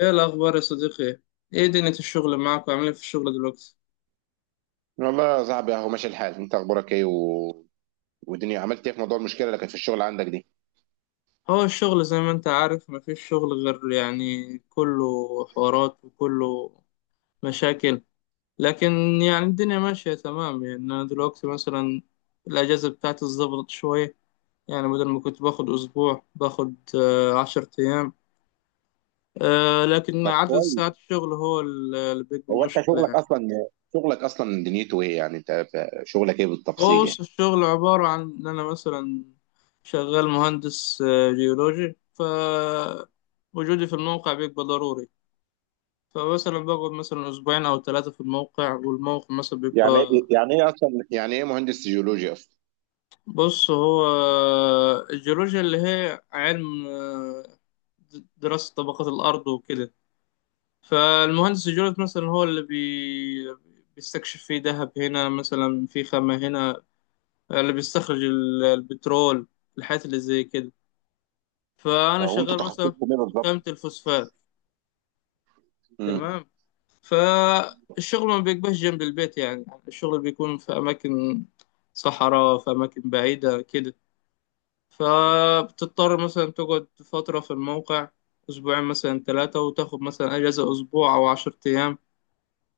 ايه الاخبار يا صديقي؟ ايه دنيا الشغل معاك، وعامل ايه في الشغل دلوقتي؟ والله يا صاحبي اهو ماشي الحال، انت اخبارك ايه و... والدنيا عملت ايه في موضوع المشكله اللي كانت في الشغل عندك دي؟ هو الشغل زي ما انت عارف مفيش شغل غير كله حوارات وكله مشاكل، لكن الدنيا ماشية تمام. يعني انا دلوقتي مثلا الاجازة بتاعتي اتظبطت شوية، يعني بدل ما كنت باخد اسبوع باخد 10 ايام. لكن طب عدد ساعات كويس. الشغل هو اللي بيبقى هو انت مشكلة شغلك يعني. اصلا، دنيته ايه؟ يعني انت شغلك ايه هو بالتفصيل يعني؟ بص، الشغل عبارة عن إن أنا مثلا شغال مهندس جيولوجي، فوجودي في الموقع بيبقى ضروري. فمثلا بقعد مثلا أسبوعين أو ثلاثة في الموقع، والموقع مثلا يعني ايه بيبقى. يعني ايه اصلا يعني ايه مهندس جيولوجيا اصلا؟ بص، هو الجيولوجيا اللي هي علم دراسة طبقات الأرض وكده. فالمهندس الجيولوجي مثلا هو اللي بيستكشف فيه ذهب هنا، مثلا في خامة هنا، اللي بيستخرج البترول، الحاجات اللي زي كده. فانا وانتوا شغال مثلا تخصصكم ايه في خامة بالظبط؟ الفوسفات. امم. تمام. فالشغل ما بيبقاش جنب البيت، يعني الشغل بيكون في اماكن صحراء، في اماكن بعيدة كده. فبتضطر مثلا تقعد فترة في الموقع، اسبوعين مثلا ثلاثة، وتاخد مثلا اجازة اسبوع او 10 ايام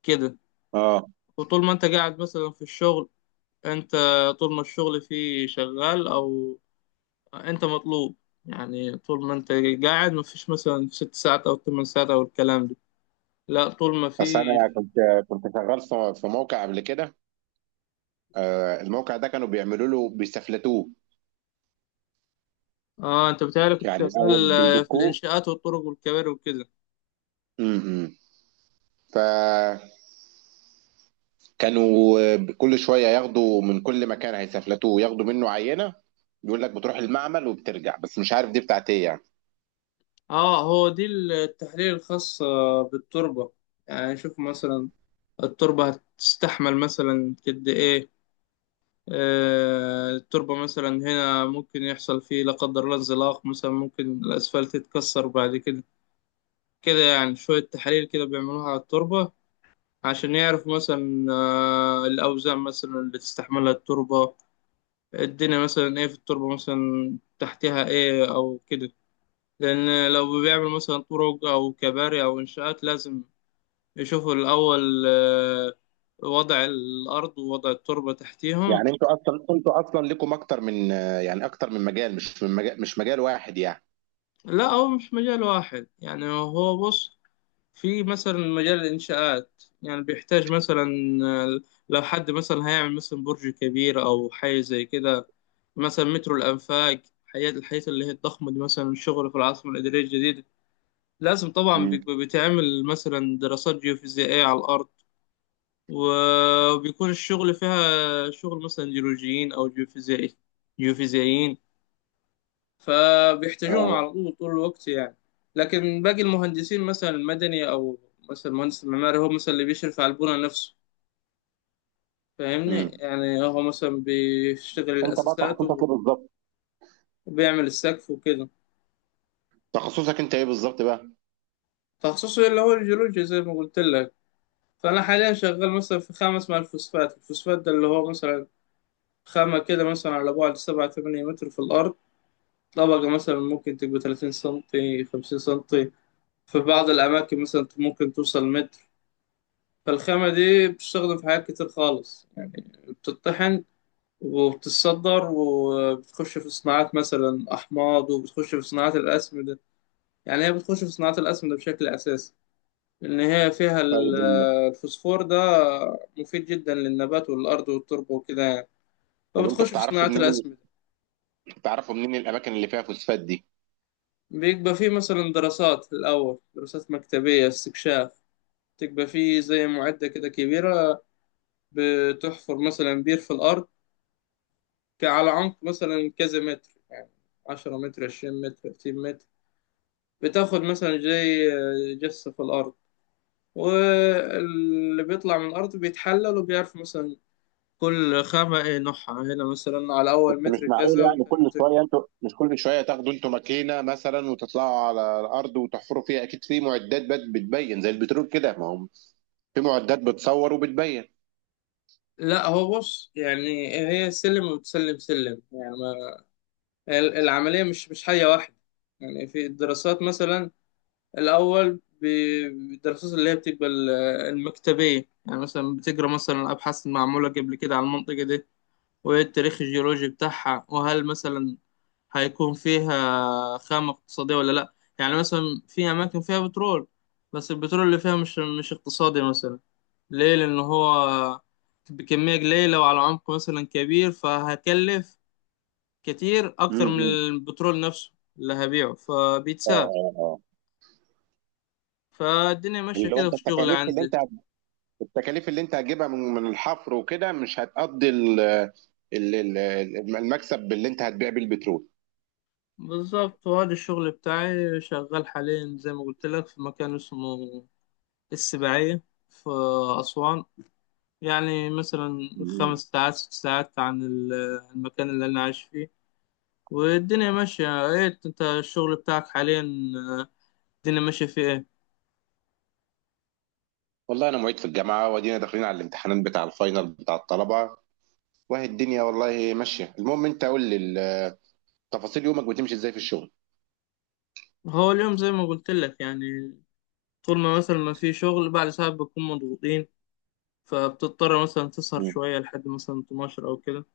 كده. اه وطول ما انت قاعد مثلا في الشغل، انت طول ما الشغل فيه شغال، او انت مطلوب، يعني طول ما انت قاعد مفيش مثلا 6 ساعات او 8 ساعات او الكلام ده، لا طول ما بس انا فيش. كنت شغال في موقع قبل كده. الموقع ده كانوا بيعملوا له، بيستفلتوه، اه، انت بتهيألي كنت يعني الاول شغال في بيدقوه. الانشاءات والطرق والكباري وكده. امم. ف كانوا كل شويه ياخدوا من كل مكان هيسافلتوه، ياخدوا منه عينه. يقول لك بتروح المعمل وبترجع، بس مش عارف دي بتاعت ايه يعني. اه، هو دي التحليل الخاص بالتربة. يعني شوف مثلا التربة هتستحمل مثلا قد ايه، آه التربة مثلا هنا ممكن يحصل فيه لا قدر الله انزلاق، مثلا ممكن الاسفلت يتكسر بعد كده كده. يعني شوية تحاليل كده بيعملوها على التربة عشان يعرفوا مثلا آه الأوزان مثلا اللي تستحملها التربة، الدنيا مثلا ايه في التربة، مثلا تحتها ايه او كده. لان لو بيعمل مثلا طرق او كباري او انشاءات، لازم يشوفوا الاول وضع الارض ووضع التربة تحتيهم. يعني انتوا اصلا ليكم اكتر من يعني اكتر من مجال، مش مجال واحد يعني. لا، هو مش مجال واحد يعني. هو بص، في مثلا مجال الانشاءات يعني بيحتاج مثلا آه، لو حد مثلا هيعمل مثلا برج كبير او حاجة زي كده، مثلا مترو الانفاق، الحاجات اللي هي الضخمة دي، مثلا الشغل في العاصمة الإدارية الجديدة، لازم طبعا مم. بيبقى بيتعمل مثلا دراسات جيوفيزيائية على الأرض، وبيكون الشغل فيها شغل مثلا جيولوجيين أو جيوفيزيائيين، فبيحتاجوهم على اه. طول طول الوقت يعني. لكن باقي المهندسين مثلا المدني، أو مثلا المهندس المعماري هو مثلا اللي بيشرف على البنى نفسه، فاهمني؟ امم. يعني هو مثلا بيشتغل انت بقى الأساسات تخصصك ايه بالظبط؟ وبيعمل السقف وكده. تخصصك انت ايه بالظبط بقى؟ تخصصه اللي هو الجيولوجيا زي ما قلت لك. فأنا حاليا شغال مثلا في خامة اسمها الفوسفات. الفوسفات ده اللي هو مثلا خامة كده مثلا على بعد 7 8 متر في الأرض، طبقة مثلا ممكن تبقى 30 سنتي 50 سنتي، في بعض الأماكن مثلا ممكن توصل متر. فالخامة دي بتستخدم في حاجات كتير خالص يعني، بتطحن وبتتصدر، وبتخش في صناعات مثلا أحماض، وبتخش في صناعات الأسمدة. يعني هي بتخش في صناعات الأسمدة بشكل أساسي، لأن هي فيها طيب ال- الفوسفور ده مفيد جدا للنبات والأرض والتربة وكده يعني، طب انتوا فبتخش في بتعرفوا صناعات منين، الأسمدة. بتعرفوا منين الاماكن اللي فيها فوسفات دي؟ بيبقى فيه مثلا دراسات، الأول دراسات مكتبية، استكشاف، تبقى فيه زي معدة كده كبيرة بتحفر مثلا بير في الأرض، على عمق مثلا كذا متر يعني، 10 متر 20 متر 30 متر، بتاخد مثلا زي جثة في الأرض، واللي بيطلع من الأرض بيتحلل، وبيعرف مثلا كل خامة ايه نوعها هنا، مثلا على بس أول مش متر معقول كذا يعني وتاني كل متر كذا. شويه، انتوا مش كل شويه تاخدوا انتوا ماكينه مثلا وتطلعوا على الارض وتحفروا فيها. اكيد في معدات بتبين زي البترول كده. ما هو في معدات بتصور وبتبين. لا، هو بص، يعني هي سلم وتسلم سلم يعني، العملية مش حاجة واحدة. يعني في الدراسات مثلا الأول بالدراسات اللي هي بتبقى المكتبية، يعني مثلا بتقرا مثلا أبحاث معمولة قبل كده على المنطقة دي، وإيه التاريخ الجيولوجي بتاعها، وهل مثلا هيكون فيها خامة اقتصادية ولا لأ. يعني مثلا في أماكن فيها بترول، بس البترول اللي فيها مش اقتصادي مثلا، ليه؟ لأن هو بكمية قليلة وعلى عمق مثلا كبير، فهكلف كتير أكتر من امم. البترول نفسه اللي هبيعه، اه فبيتساب. اه اه. فالدنيا ماشية اللي هو كده انت في الشغل التكاليف اللي عندي. انت، التكاليف اللي انت هتجيبها من من الحفر وكده مش هتقضي ال- ال- المكسب اللي انت هتبيع بيه البترول. بالظبط، وهذا الشغل بتاعي شغال حاليا زي ما قلت لك في مكان اسمه السباعية في أسوان، يعني مثلا خمس مم. ساعات ست ساعات عن المكان اللي أنا عايش فيه. والدنيا ماشية. إيه أنت الشغل بتاعك حاليا، آه، الدنيا ماشية فيه إيه؟ والله انا معيد في الجامعه وادينا داخلين على الامتحانات بتاع الفاينل بتاع الطلبه وهي الدنيا والله ماشيه. المهم انت قول لي تفاصيل يومك بتمشي ازاي في الشغل. هو اليوم زي ما قلت لك يعني، طول ما مثلا ما في شغل بعد ساعات بنكون مضغوطين، فبتضطر مثلا تسهر مم. شوية لحد مثلا 12 أو كده.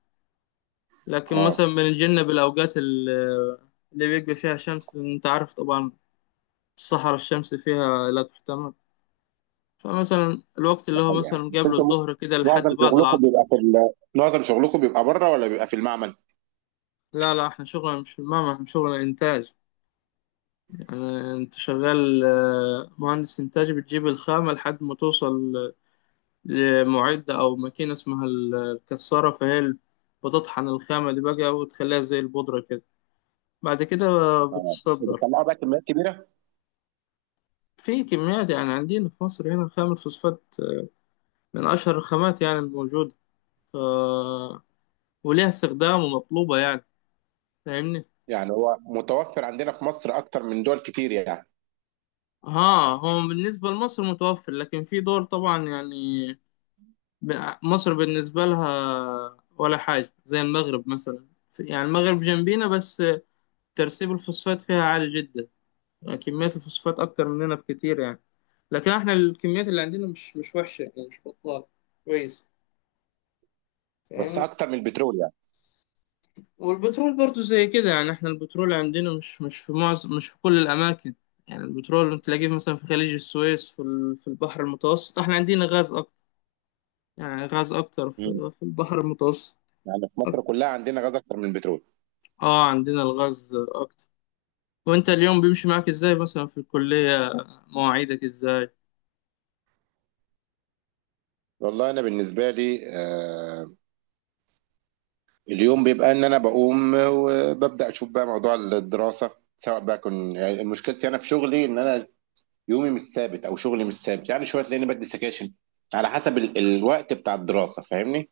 لكن اه. مثلا بنتجنب الأوقات اللي بيبقى فيها شمس، لأن أنت عارف طبعا الصحراء الشمس فيها لا تحتمل، فمثلا الوقت ده اللي هو حقيقة مثلا يعني. بس قبل انتوا الظهر كده لحد معظم بعد شغلكم العصر. بيبقى في ال... معظم شغلكم بيبقى بره ولا بيبقى في المعمل؟ لا لا، احنا شغلنا مش في المعمل، احنا شغلنا إنتاج. يعني أنت شغال مهندس إنتاج، بتجيب الخامة لحد ما توصل لمعدة أو ماكينة اسمها الكسارة، فهي بتطحن الخامة دي بقى وتخليها زي البودرة كده. بعد كده اه بتصدر بتطلعوا بقى كميات كبيرة؟ في كميات. يعني عندنا في مصر هنا خام الفوسفات من أشهر الخامات يعني الموجودة، ف... وليها استخدام ومطلوبة يعني، فاهمني؟ يعني هو متوفر عندنا في مصر أكتر من دول كتير يعني؟ ها، هو بالنسبة لمصر متوفر، لكن في دول طبعا يعني مصر بالنسبة لها ولا حاجة، زي المغرب مثلا، يعني المغرب جنبينا بس، ترسيب الفوسفات فيها عالي جدا، يعني كميات الفوسفات أكتر مننا بكتير يعني. لكن احنا الكميات اللي عندنا مش وحشة، يعني مش بطالة، كويس، بس فاهمني؟ أكتر من البترول يعني؟ والبترول برضو زي كده يعني، احنا البترول عندنا مش، مش في معظم مش في كل الأماكن. يعني البترول تلاقيه مثلا في خليج السويس، في في البحر المتوسط احنا عندنا غاز أكتر. يعني غاز أكتر مم. في البحر المتوسط يعني في مصر أكتر. كلها عندنا غاز أكتر من البترول. اه، عندنا الغاز أكتر. وانت اليوم بيمشي معاك ازاي مثلا في الكلية، مواعيدك ازاي؟ والله أنا بالنسبة لي آه، اليوم بيبقى إن أنا بقوم وببدأ أشوف بقى موضوع الدراسة. سواء بقى كن يعني مشكلتي أنا في شغلي إن أنا يومي مش ثابت او شغلي مش ثابت، يعني شويه تلاقيني بدي سكاشن على حسب ال... الوقت بتاع الدراسه. فاهمني؟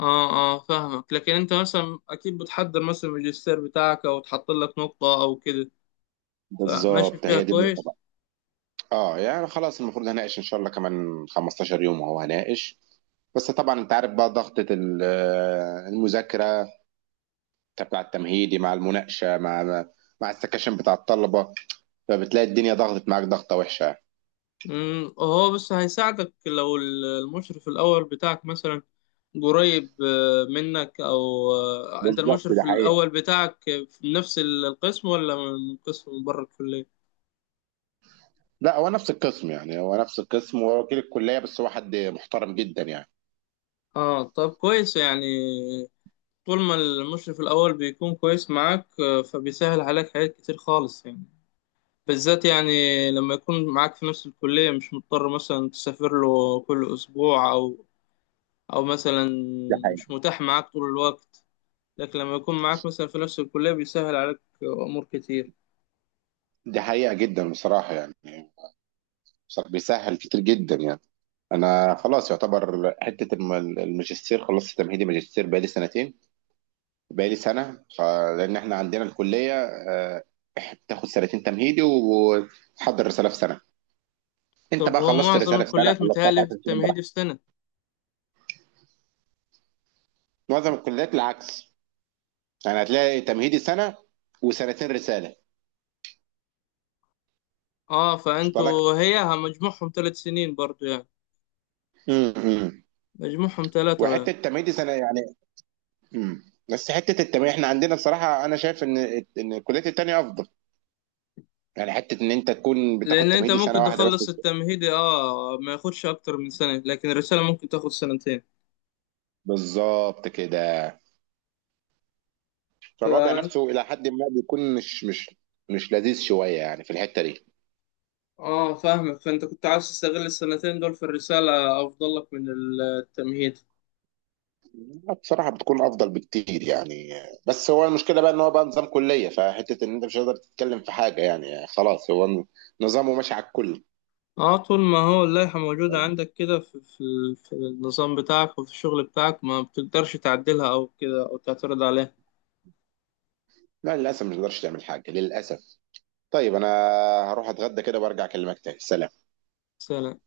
اه، اه، فاهمك. لكن انت مثلا اكيد بتحضر مثلا الماجستير بتاعك، او تحط لك نقطة او كده، فماشي بالظبط فيها هي دي النقطه كويس. بقى. اه يعني خلاص، المفروض هناقش ان شاء الله كمان 15 يوم وهو هناقش. بس طبعا انت عارف بقى ضغطة المذاكرة بتاع التمهيدي مع المناقشة مع السكاشن بتاع الطلبة، فبتلاقي الدنيا ضغطت معاك ضغطة وحشة. امم، هو بس هيساعدك لو المشرف الأول بتاعك مثلا قريب منك. أو أنت بالظبط، ده المشرف حقيقة. الأول بتاعك في نفس القسم، ولا من قسم من بره الكلية؟ لا هو نفس القسم، يعني هو نفس القسم، هو وكيل الكلية بس هو حد محترم جدا يعني. اه، طب كويس يعني، طول ما المشرف الأول بيكون كويس معاك فبيسهل عليك حاجات كتير خالص يعني، بالذات يعني لما يكون معاك في نفس الكلية، مش مضطر مثلا تسافر له كل أسبوع، أو أو مثلا دي حقيقة. مش متاح معاك طول الوقت. لكن لما يكون معاك مثلا في نفس الكلية بيسهل عليك أمور كتير. دي حقيقة جدا بصراحة يعني. صح، بيسهل كتير جدا يعني. انا خلاص يعتبر حته الماجستير، خلصت تمهيدي ماجستير بقالي سنتين، بقالي سنه لان احنا عندنا الكليه آه، بتاخد سنتين تمهيدي وتحضر رساله في سنه. انت طب بقى هو خلصت معظم الرساله في سنه، الكليات خلصتها في متهيألي في 10 سنين التمهيدي براحتك. في سنة. معظم الكليات العكس، يعني هتلاقي تمهيدي سنه وسنتين رساله. اه، وصل لك؟ فانتوا هي مجموعهم 3 سنين برضو يعني، امم. مجموعهم ثلاثة يعني. وحته تمهيدي سنه يعني. امم. بس حته التمهيدي احنا عندنا بصراحه انا شايف ان ان الكليات التانيه افضل، يعني حته ان انت تكون بتاخد لأن أنت تمهيدي ممكن سنه واحده بس. تخلص التمهيدي، اه، ما ياخدش أكتر من سنة، لكن الرسالة ممكن تاخد سنتين. بالظبط كده. فالوضع فأنت، نفسه الى حد ما بيكون مش لذيذ شويه يعني في الحته دي. اه فاهمك، فأنت كنت عاوز تستغل السنتين دول في الرسالة أفضل لك من التمهيد. لا، بصراحه بتكون افضل بكتير يعني. بس هو المشكله بقى ان هو بقى نظام كليه، فحته ان انت مش هتقدر تتكلم في حاجه، يعني خلاص هو نظامه ماشي على الكل. اه، طول ما هو اللائحة موجودة عندك كده في النظام بتاعك وفي الشغل بتاعك، ما بتقدرش تعدلها أو كده أو تعترض عليها. لا للاسف مش تقدرش تعمل حاجه للاسف. طيب انا هروح اتغدى كده وارجع اكلمك تاني. سلام. سلام.